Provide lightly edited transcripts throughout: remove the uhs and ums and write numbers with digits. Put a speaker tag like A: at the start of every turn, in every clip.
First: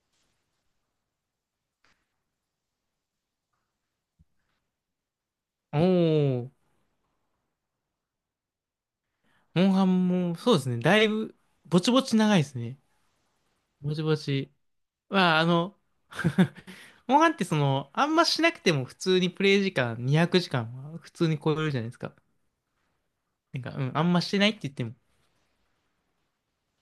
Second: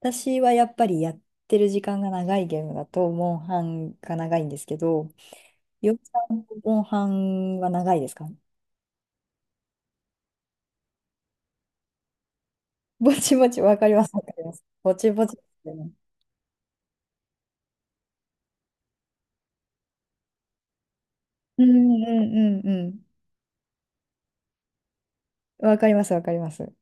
A: 私はやっぱりやってる時間が長いゲームだと、モンハンが長いんですけど、
B: お
A: ようさんの
B: ー、
A: モンハンは長いですか？
B: モンハンも、そうですね。だいぶ、ぼちぼち長いですね。
A: ぼちぼち、わかり
B: ぼち
A: ます、
B: ぼ
A: わかり
B: ち。
A: ます。ぼちぼち
B: まあ、
A: ですよね。
B: モンハンってあんましなくても普通にプレイ時間200時間は普通に超え
A: う
B: るじゃないです
A: んう
B: か。
A: んうん
B: あんましてないって言っても
A: うん。わかります、わかります。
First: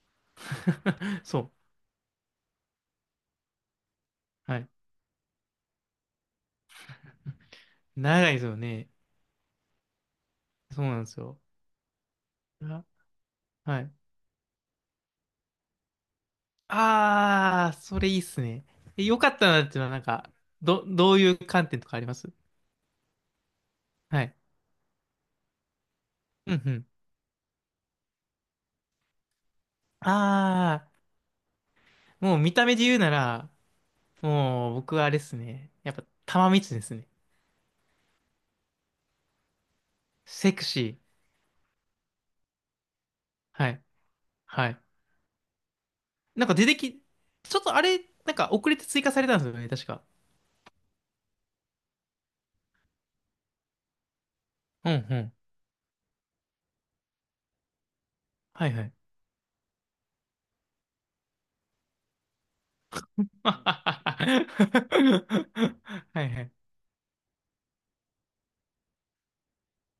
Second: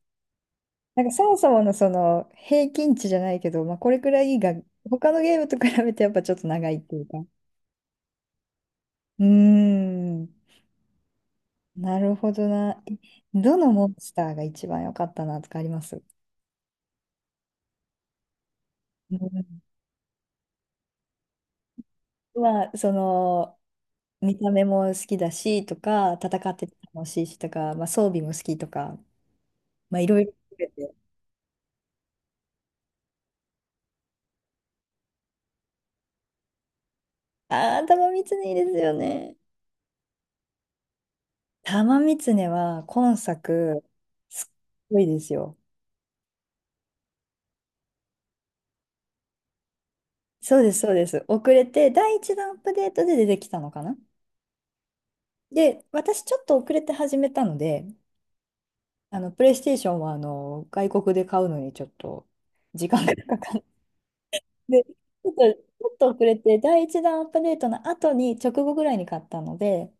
A: なんか そも
B: そ
A: そ
B: う。
A: ものその平均値じゃないけど、まあ、これくらいが、
B: はい。
A: 他のゲームと比べてやっぱちょっと長いっていうか。
B: 長いですよね。
A: うーん、
B: そうなんですよ。
A: なるほどな。
B: あ、
A: どの
B: は
A: モ
B: い。
A: ンスターが一番良かったなとかあります？
B: あー、それいいっすね。え
A: う
B: よかったな
A: ん。
B: っていうのは、どういう観点とかあります？
A: まあ、その、
B: はい。
A: 見た目も好きだしとか、戦
B: う
A: っ
B: ん
A: て
B: う
A: て
B: ん。
A: 楽しいしとか、まあ、装備も好きとか、まあ、い
B: あ
A: ろいろ含めて。
B: ー、もう見た目で言うなら、もう、僕はあれですね。やっぱ、玉三つですね。
A: ああ、玉三いいですよね。
B: セクシー。
A: 玉三つは今
B: は
A: 作、
B: い。
A: すっ
B: はい。
A: ごいですよ。
B: なんか出てき、ちょっとあれ、なんか遅れて追加されたんですよね、確か。
A: そうです、そうです。遅れて、第一弾アップデートで出てきたのかな。
B: うんうん。
A: で、私ちょっと遅れて始めたので、
B: はいはい。
A: あの、プレイステーションはあの外国で買うのにちょっと時間が かかって、ち
B: は
A: ょっと、ちょっと遅
B: い
A: れ
B: はい。
A: て、第一弾アップデートの後に、直後ぐらいに買ったので、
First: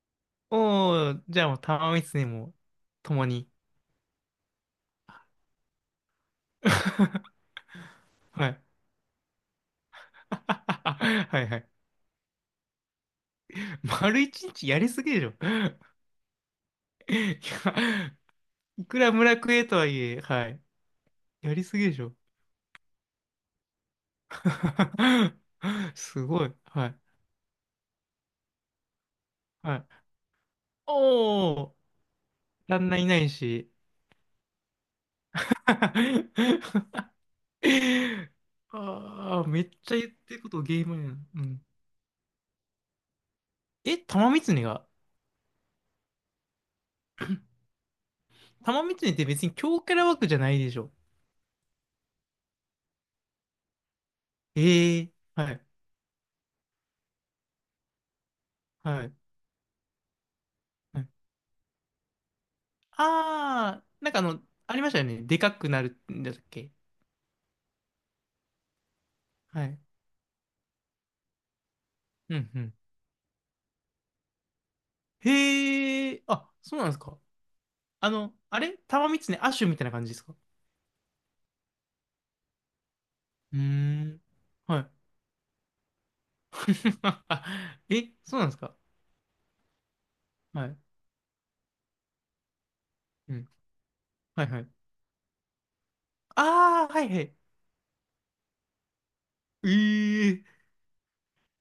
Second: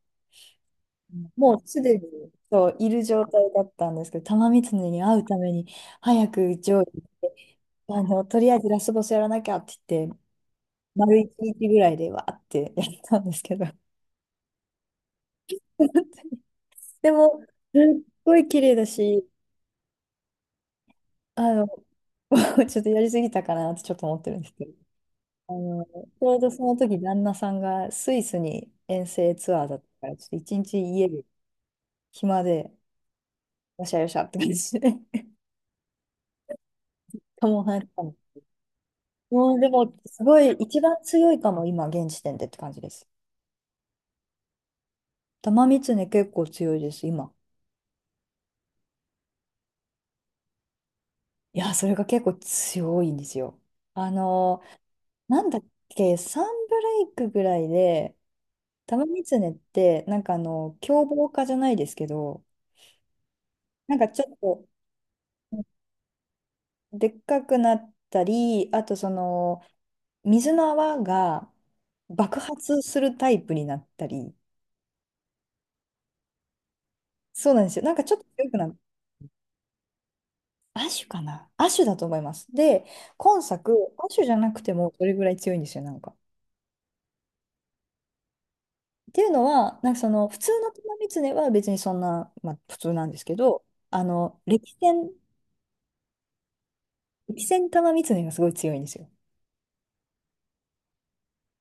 B: おー、じゃあも
A: も
B: う
A: うす
B: 玉
A: でに
B: 三つにも、
A: そういる状
B: 共に。
A: 態だったんですけど、玉三ネに会うために早く上位行って、 あの、と
B: は
A: りあえ
B: い。
A: ず ラスボスやらなきゃって言って、丸一
B: はいは
A: 日
B: い。
A: ぐらいでわーってやったんですけど、
B: 丸一日やりすぎでしょ。
A: で
B: いや、
A: も、すっごい綺麗
B: い
A: だ
B: くら
A: し、
B: 村クエとはいえ、はい。
A: あ
B: やり
A: の、
B: すぎでしょ。
A: ちょっとやりすぎたかなってちょっと思ってるんですけど、あの、ち
B: す
A: ょう
B: ご
A: ど
B: い。
A: その
B: は
A: 時
B: い。
A: 旦那さんがスイスに遠征ツアーだ
B: は
A: った
B: い。
A: から、ちょっと一日家で
B: おお、
A: 暇で、
B: 旦那いないし。
A: よしゃよしゃって感じで、カモンハン。
B: ああ、
A: うん、
B: め
A: で
B: っち
A: も、
B: ゃ言っ
A: す
B: て
A: ご
B: るこ
A: い、
B: とゲ
A: 一
B: ー
A: 番
B: ムやん。
A: 強い
B: う
A: か
B: ん。
A: も、今、現時点でって感じです。
B: え、玉三が
A: 玉三つね、結構強いです、今。
B: 玉三って別に強キャラ枠じゃないでしょ。
A: いや、それが結構強いんですよ。あの、
B: ええ、
A: なん
B: は
A: だ
B: い、
A: っけ、サンブレイクぐらいで、
B: は
A: 玉
B: い。
A: 三つねって、なんかあの、
B: は
A: 凶
B: い。
A: 暴化じゃないですけど、
B: ああ
A: なん
B: ー、
A: かちょっと、
B: ありましたよね。でかくなるんだっけ。
A: でっかくなったり、あとその、
B: はい。
A: 水の泡が
B: う
A: 爆
B: ん、うん。
A: 発するタイプになったり、
B: へえ、あ、そうなんですか。
A: そうなんですよ。なんかちょっと強く
B: あ
A: なっ、
B: れ玉三アッシュみたいな感じですか？
A: アシュかな、アシュだと思います。で、今
B: うー
A: 作、アシ
B: ん。
A: ュじゃなくて
B: は
A: もそれぐらい強いんですよ、なんか。
B: い。え、そうなんですか。
A: っていうのは、なんかその、普通
B: は
A: の
B: い。
A: 玉狐は別にそんな、まあ普通なんです
B: う
A: け
B: ん。
A: ど、あの、
B: はいはい。
A: 歴戦、
B: ああ、はいはい。
A: 歴戦玉狐がすごい強いんですよ。
B: ええ、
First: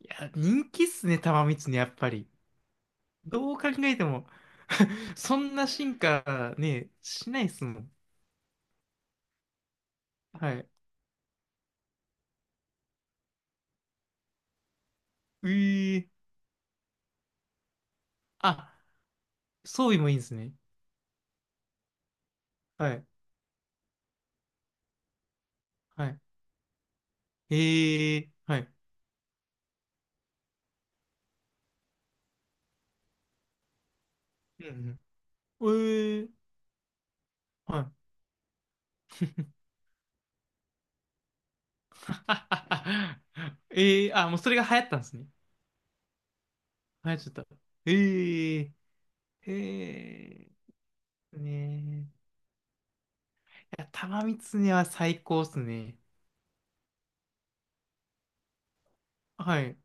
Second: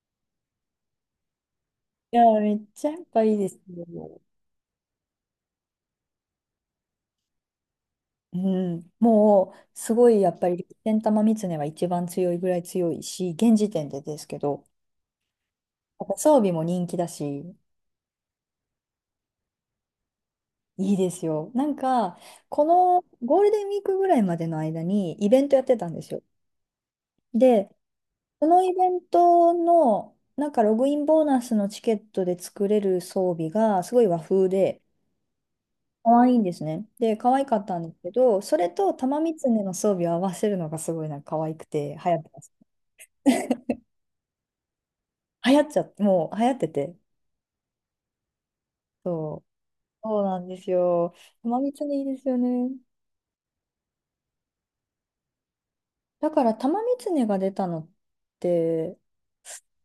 B: いや、人気っすね、玉三つね、やっぱ
A: いや
B: り。
A: ー、めっちゃやっぱいいで
B: どう
A: す
B: 考えて
A: よ。
B: も そんな進化ね、しないっすもん。
A: うん、もう、すごいやっぱ
B: は
A: り
B: い。
A: 歴戦玉ねは一番強いぐらい強いし、現時点でですけど、やっ
B: ええ、
A: ぱ装備も人気だし、
B: あ、装備もいいんですね。
A: いいですよ。なんか、こ
B: は
A: の
B: い。
A: ゴールデンウィークぐらいまでの間にイベントやってたんで
B: は
A: す
B: い。
A: よ。で、
B: ええ、
A: こ
B: は
A: のイ
B: い。
A: ベントの、なんかログインボーナスのチケットで作れる装備がすごい和風
B: う
A: で、
B: んうん。
A: 可
B: え
A: 愛いん
B: え、
A: ですね。で、可愛かったんで
B: は
A: すけど、それと玉三
B: い。
A: つねの装備を合わせるのがすごいなんか可愛くて流行ってます。
B: ええ、あ、もうそれが流行ったんですね。
A: 流行っちゃって、もう流行ってて。
B: 流行っちゃった。ええ。
A: そう。そうなん
B: え
A: ですよ。
B: え。
A: 玉三つねいい
B: ね
A: ですよね。
B: え。いや、玉三つねは最高っすね。
A: だから玉三つねが出たのって、
B: はい。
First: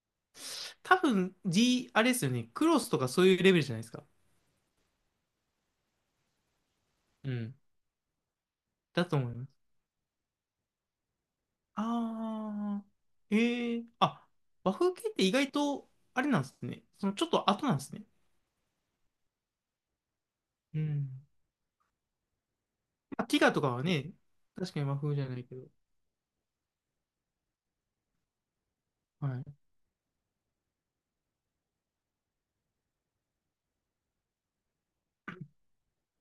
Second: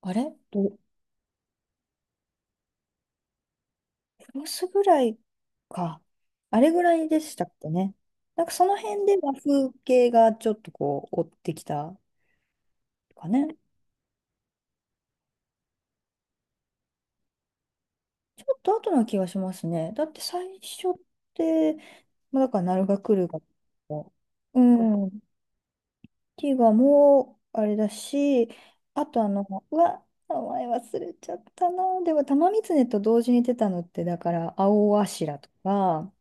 A: あれど、
B: 多分、D、あれですよね。クロスとかそういうレベルじゃないですか。
A: ロスぐらいか。あれぐらいで
B: う
A: したっ
B: ん。
A: けね。なんかその
B: だ
A: 辺で
B: と思
A: 和
B: います。
A: 風系がちょっとこう追ってきた
B: あ
A: か
B: ー。
A: ね。
B: えー。あ、和風系って意外と、あれなんですね。そのちょっと後なんですね。
A: ちょっと後な気がしますね。だって最
B: う
A: 初っ
B: ん。
A: て、まあ、だから鳴が来
B: ま
A: る
B: あ、テ
A: が、
B: ィガとかはね、
A: う
B: 確かに和風
A: ん、
B: じゃないけど。
A: ティガもあれだし、あと
B: は
A: あの、
B: い。
A: うわ、名前忘れちゃったな。でも玉三ねと同時に出たのって、だから青柱とか、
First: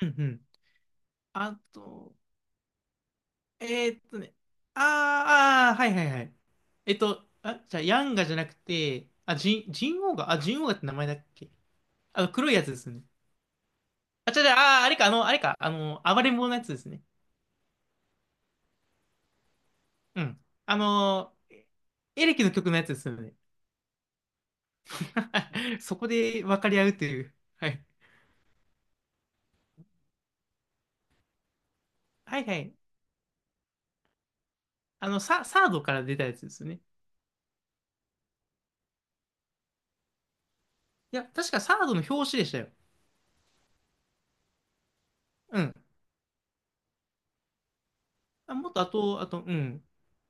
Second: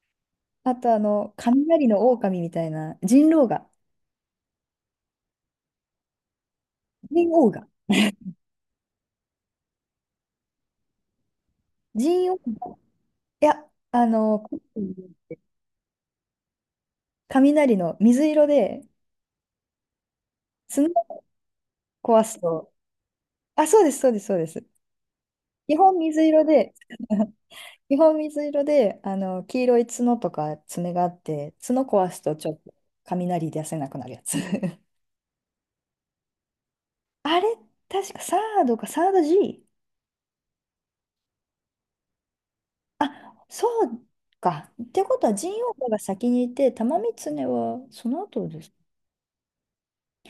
B: うんうん。
A: あとあの、
B: あ
A: 雷の
B: と、
A: 狼みたいな、人狼が、
B: ね。あー、あー、はいはいはい。えっと、
A: 人狼
B: あ、
A: が。
B: じゃあ、ヤンガじゃなくて、あ、ジン、ジンオウガ、あ、ジンオウガって名前だっけ？
A: ジンオウ
B: 黒いやつで
A: も、
B: すね。
A: いや、あ
B: あ、ちょ、
A: の、
B: じゃああー、あれか、あの、あれか、あの、暴れん坊のやつですね。
A: 雷の水色で、
B: うん。
A: 角を壊
B: エレ
A: す
B: キの曲
A: と、
B: のやつですよね。
A: あ、そうです、そうです、そうです。基 本
B: そこ
A: 水
B: で
A: 色
B: 分か
A: で、
B: り合うという。はい。
A: 基本水色で、あの、黄色い角とか爪があって、角壊すと
B: はい
A: ちょ
B: は
A: っと
B: い。
A: 雷出せなくなるやつ。
B: サードから出たやつですよね。
A: あれ、確かサードか、サード G？
B: いや、確かサードの表紙でしたよ。
A: あ、そうか。ってことは、神
B: う
A: 王
B: ん。
A: が先にいて、玉三常はその後
B: あ、
A: で
B: も
A: す。
B: っと後、あと、うん。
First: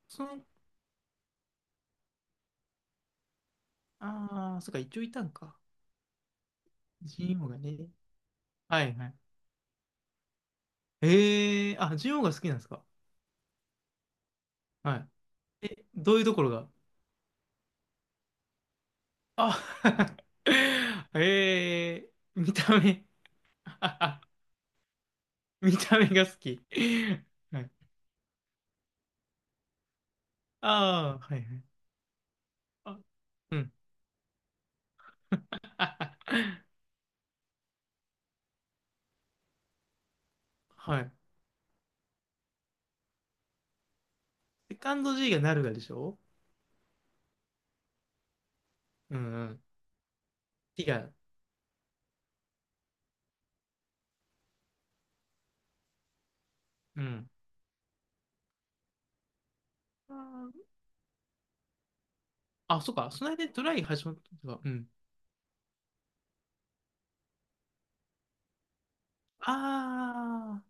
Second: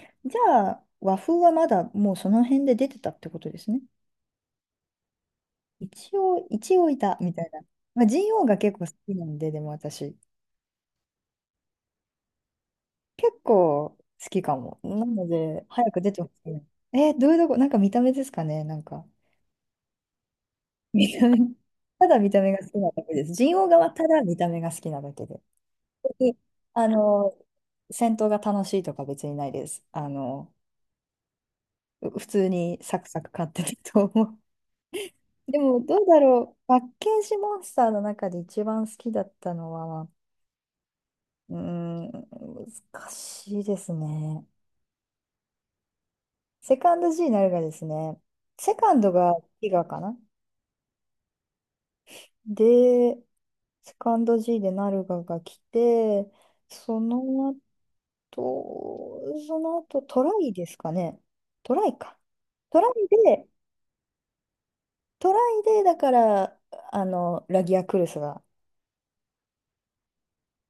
B: そ
A: じ
B: の、
A: ゃあ、和風はまだもうその辺で出てたってことですね。
B: ああ、そっか、一応いたんか。
A: 一応、一応いた、み
B: ジ
A: た
B: ンオウ
A: い
B: が
A: な。
B: ね。
A: まあ、ジンオウが結
B: は
A: 構好
B: いは
A: き
B: い。
A: なんで、でも私、
B: ええー、あ、ジンオウが好きなんですか。
A: 結構好きかも。
B: は
A: な
B: い。
A: ので、
B: え、
A: 早く出
B: どう
A: て
B: いう
A: ほ
B: とこ
A: しい。
B: ろが？
A: えーどういうとこ、なんか見た目ですかね、なんか。
B: あ、
A: 見 た目、
B: え
A: た
B: え
A: だ見た
B: ー、
A: 目
B: 見
A: が好き
B: た
A: なだ
B: 目。
A: けです。ジンオウ側はただ見 た目が好きなだけで。
B: 見た目が
A: で、
B: 好き。
A: あの、
B: はい。
A: 戦闘が楽しいとか別にないです。あの、
B: ああ、はいはい。
A: 普通にサ
B: あ、
A: クサク勝っ
B: う
A: て
B: ん。
A: ると思う。でも、どうだろう。パッケージモンスターの中で一番好きだったのは、
B: はい。
A: うーん、難しいですね。
B: セカンド G がなるがでしょ？
A: セカンド G になるがですね、セカンド
B: う
A: が
B: んうん。
A: ティガかな。
B: T が、
A: で、セカンド G でナルガが来て、そ
B: うん。
A: の後、その後
B: あ
A: トライ
B: ー、
A: ですかね。トライか。ト
B: あ
A: ラ
B: そっ
A: イ
B: か。その間
A: で、
B: にトライ始まったのか。うん。
A: トライで、だから、あの、ラギアクルスが
B: あ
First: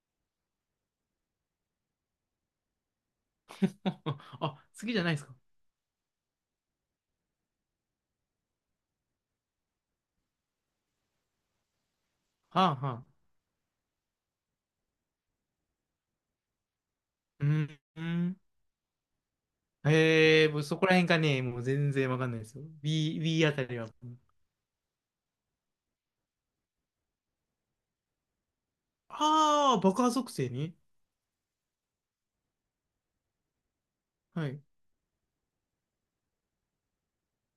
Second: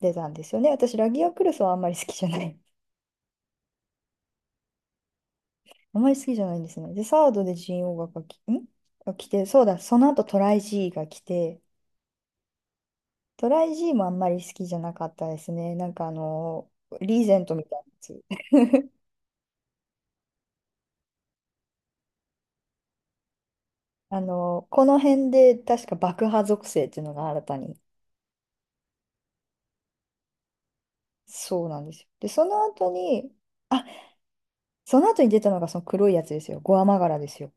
A: 出たんですよね。私、ラギアクルスはあんまり好きじゃない、
B: あ。あ、次じゃないですか。
A: あまり好きじゃないんですね。で、サードでジーオ o が来んが来て、そうだ、その後トライ G が来て、
B: はあはあ。
A: トライ G もあんまり好きじゃなかったですね。なんかあの、リーゼ
B: う
A: ントみた
B: ん。
A: い
B: うん。
A: なやつ。
B: へえ、もうそこら辺がね、もう全然わかんないですよ。B あたりは。
A: あの、この辺で確か爆破属性っていうのが新たに。
B: ああ、爆破属性ね。
A: そうなんですよ。で、その後に、あ、
B: はい。
A: その後に出たのがその黒いやつですよ。ゴアマガラですよ。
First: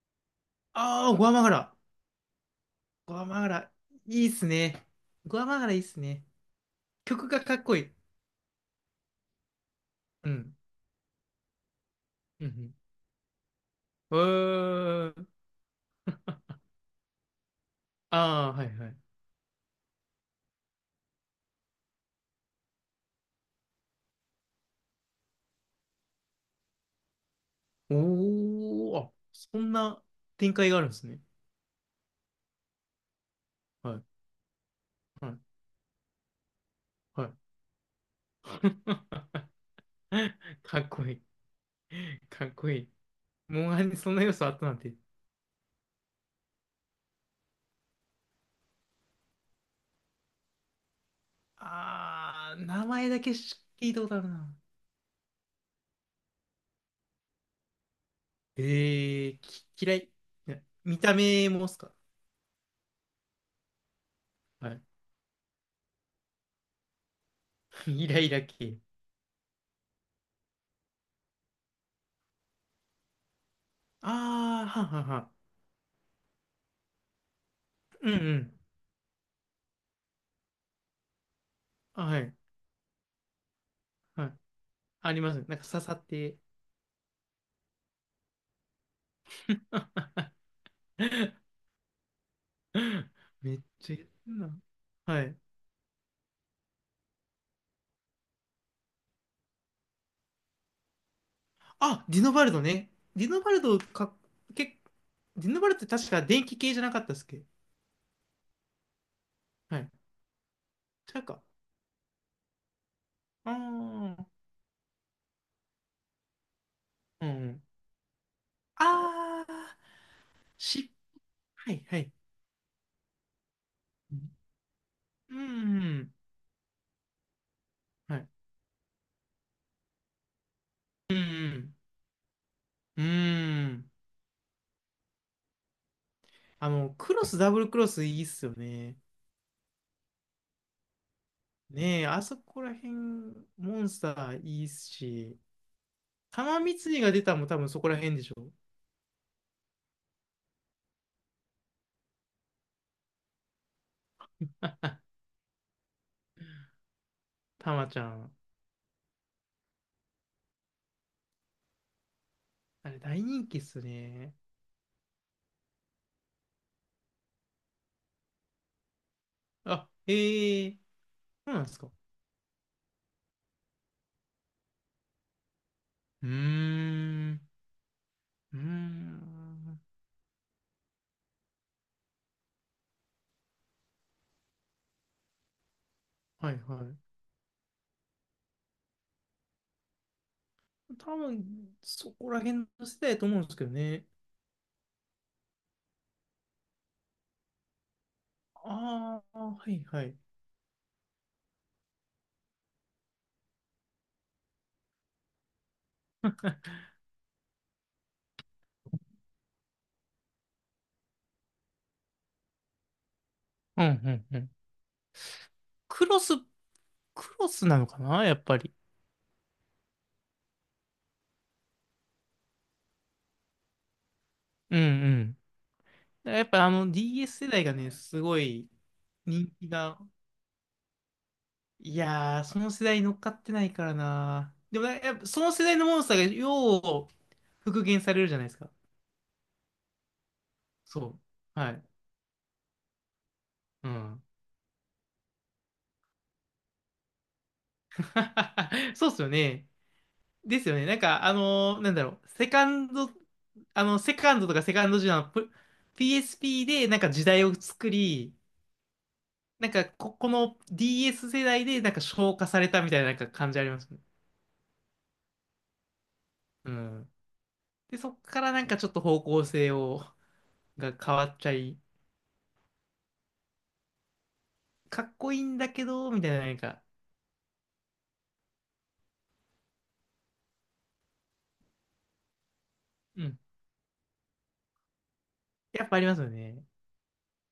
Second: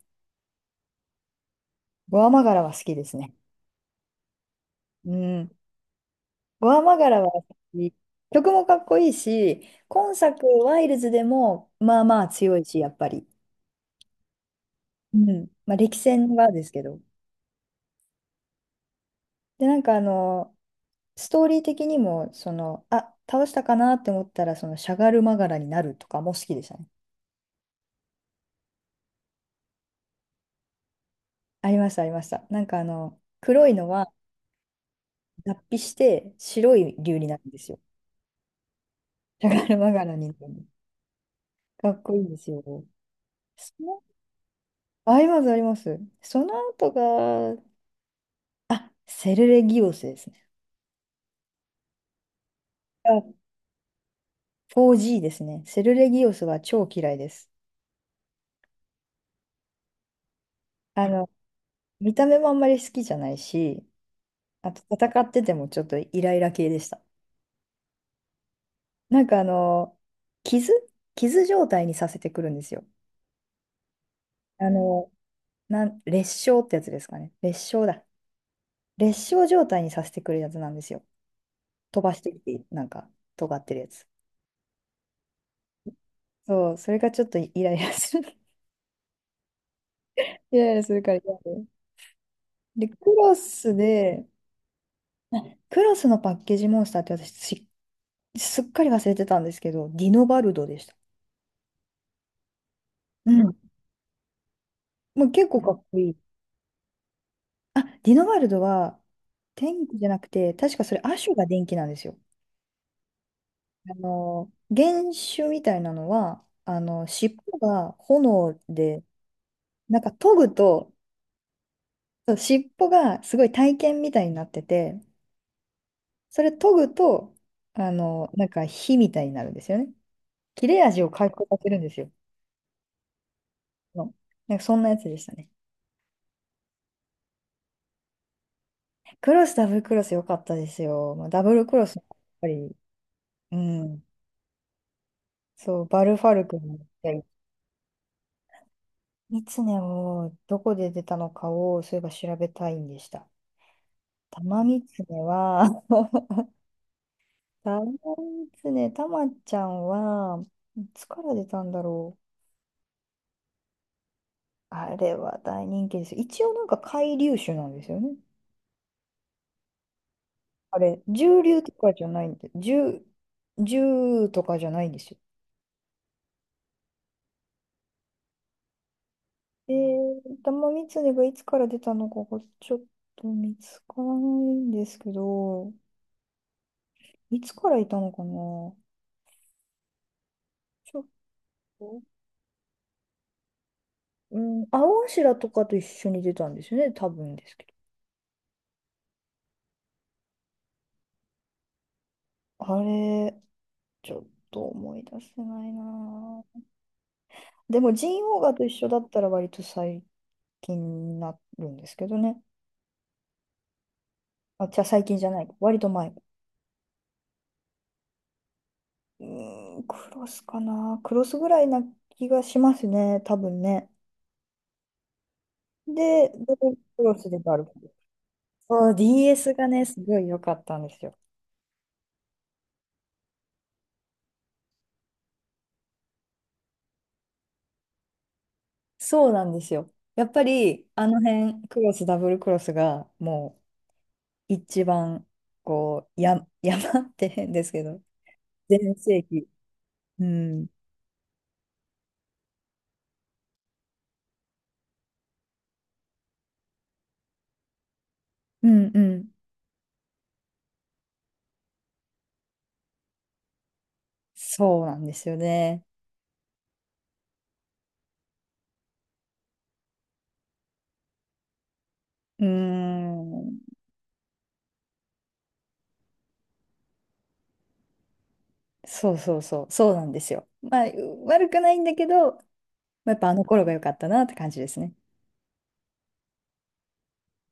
B: ああ、グアマガラ。
A: ゴアマガラは好きで
B: グ
A: す
B: ア
A: ね。
B: マガラ。いいっすね。
A: う
B: グア
A: ん。
B: マガラいいっすね。
A: ゴアマガラ
B: 曲
A: は
B: がかっこいい。
A: 曲もかっこいいし、今
B: う
A: 作、
B: ん。
A: ワイルズでもまあまあ
B: う
A: 強い
B: ん。
A: し、やっぱり。
B: うん。う
A: う
B: ーん。
A: ん。まあ、歴戦はですけど。
B: ああ、はいはい。
A: で、なんかあの、ストーリー的にも、その、あ、倒したかなって思ったら、その、しゃがるまがらになるとかも好きでしたね。
B: おー、あ、そんな展開があるんですね。
A: ありました、ありました。なんかあの、黒いの
B: はい。
A: は
B: はい。
A: 脱皮して白い竜
B: は
A: に
B: い。
A: なるんですよ。しゃがるまがらにな る。
B: かっこいい。
A: かっこいいんで
B: か
A: す
B: っ
A: よ。
B: こいい。モンハ
A: そ
B: ンに
A: の、
B: そんな要素あったなんて。
A: あります、あります。その後が、セルレギオスですね。
B: ああ、名前だけし聞いたことあるな。
A: 4G ですね。セルレギオスは超嫌いです。
B: ええき、嫌い。いや、見
A: あ
B: た
A: の、
B: 目もっすか？
A: 見た目もあんまり好きじゃないし、
B: は
A: あ
B: い。
A: と戦っててもちょっとイライラ系でした。
B: イライラ系。
A: なんかあの、傷傷状態にさせてくるんですよ。
B: ああ、
A: あ
B: はんはん
A: の、
B: はん。
A: なん、裂傷ってやつですかね。裂傷だ。
B: うんうん。
A: 裂傷状態にさせてくるやつなんですよ。
B: あ、
A: 飛ば
B: は
A: して
B: い。
A: きて、なんか、尖ってるやつ。
B: はい。ありますね。なんか刺さって。
A: そう、それがちょっとイライラする。イライラするから嫌で。で、クロ
B: めっ
A: ス
B: ちゃ言っ
A: で、
B: てんな。はい。
A: あ、クロスのパッケージモンスターって私、し、すっかり忘れてたんですけど、ディノバルドでした。
B: あ、ディノバルドね。ディ
A: う
B: ノバ
A: ん。
B: ルドか、け、
A: もう結
B: ディノ
A: 構
B: バ
A: か
B: ルドっ
A: っ
B: て
A: こい
B: 確
A: い。
B: か電気系じゃなかったっすっけ？
A: あ、ディノバルドは
B: は
A: 天
B: い。
A: 気じゃなくて、確かそれ亜
B: 違う
A: 種
B: か。
A: が電気なんですよ。
B: あ
A: あ
B: ー、
A: の、原種みたいなのは、あの、
B: う
A: 尻尾
B: ん。
A: が炎で、
B: あー、
A: なんか研ぐ
B: し、
A: と、
B: はいはい。
A: そう尻尾がすごい体剣みたいになってて、
B: うん。
A: それ研ぐと、あ
B: はい。
A: の、なんか火みたいになるんですよね。切れ味を
B: う
A: 回復させ
B: ん。
A: るんですよ。
B: うん。
A: の、なんかそんなやつでしたね。
B: あの、クロス、ダブルクロスいいっすよね。
A: クロス、ダブルクロス良かったですよ。まあ、ダブルクロス、や
B: ね
A: っ
B: え、あそ
A: ぱ
B: こら
A: り、
B: 辺、
A: う
B: モンス
A: ん。
B: ターいいっすし、
A: そう、バルファルク
B: 玉三
A: に行っ
B: 井が
A: た
B: 出
A: り、
B: たのも多分そこら辺でしょ。
A: ミツネをどこで出たのかを、そういえば調べたいんでした。タマミツネは、タマ
B: 玉
A: ミ
B: ちゃん。
A: ツネ、タマちゃんは、いつから出たんだろう。
B: あれ、大人気っすね。
A: あれは大人気ですよ。一応なんか海竜種なんですよね。
B: あ、ええー、
A: あれ、獣
B: そう
A: 竜
B: なんで
A: と
B: すか。
A: かじゃないんで、獣とかじゃないんですよ。
B: うーん、うー
A: え
B: ん。
A: ー、玉三つねがいつから出たのかがちょっと見つからないんですけど、
B: はいは
A: いつからいたのかな、ち
B: い。
A: ょっ
B: 多分、
A: と、
B: そこら辺の世代だと思うんですけどね。
A: うん、青柱とかと一緒に出たんですよね、多分ですけど。
B: ああ、はいはい。
A: あれ、ちょっと思い出せないなぁ。でも、ジンオウガと一緒だったら割と最近になるんですけどね。
B: うんうんうん。
A: あ、じゃあ最近じゃない。割と
B: ク
A: 前。
B: ロス、クロスなのかなやっぱり。
A: うーん、クロスかな。クロスぐらいな気がしますね、多分ね。
B: うんうん。
A: で、
B: やっぱあの
A: どうす
B: DS
A: れ
B: 世
A: ばあ
B: 代
A: る
B: がね、すごい
A: そう、
B: 人
A: DS
B: 気
A: がね、
B: が。
A: すごい良かったんですよ。
B: いやー、その世代に乗っかってないからな。でもやっぱその世代のモンスターがよう復元されるじゃないですか。
A: そうなんですよ。やっぱり、あ
B: そ
A: の
B: う。
A: 辺、
B: は
A: ク
B: い。
A: ロス、ダブルクロスが、も
B: うん。
A: う、一番、こう、や、山って変ですけど、全
B: そうっす
A: 盛
B: よ
A: 期。
B: ね。
A: う
B: で
A: ん。
B: すよね。なんか、あのーなんだろう。セカンド、あの、セカンドとかセカンドジュナの PSP でなんか時代を作り、
A: うんうん。
B: この DS 世代でなんか消化されたみたいななんか感じありますね。
A: そうなんですよね。
B: うん。で、そっからなんかちょっと方向性を、が変わっちゃい、
A: うーん。
B: かっこいいんだけど、みたいななんか、
A: そうそうそう。そうなんですよ。まあ、悪くないんだけど、まあやっ
B: う
A: ぱあ
B: ん。
A: の頃が良かったなって感じですね。
B: やっぱありますよね。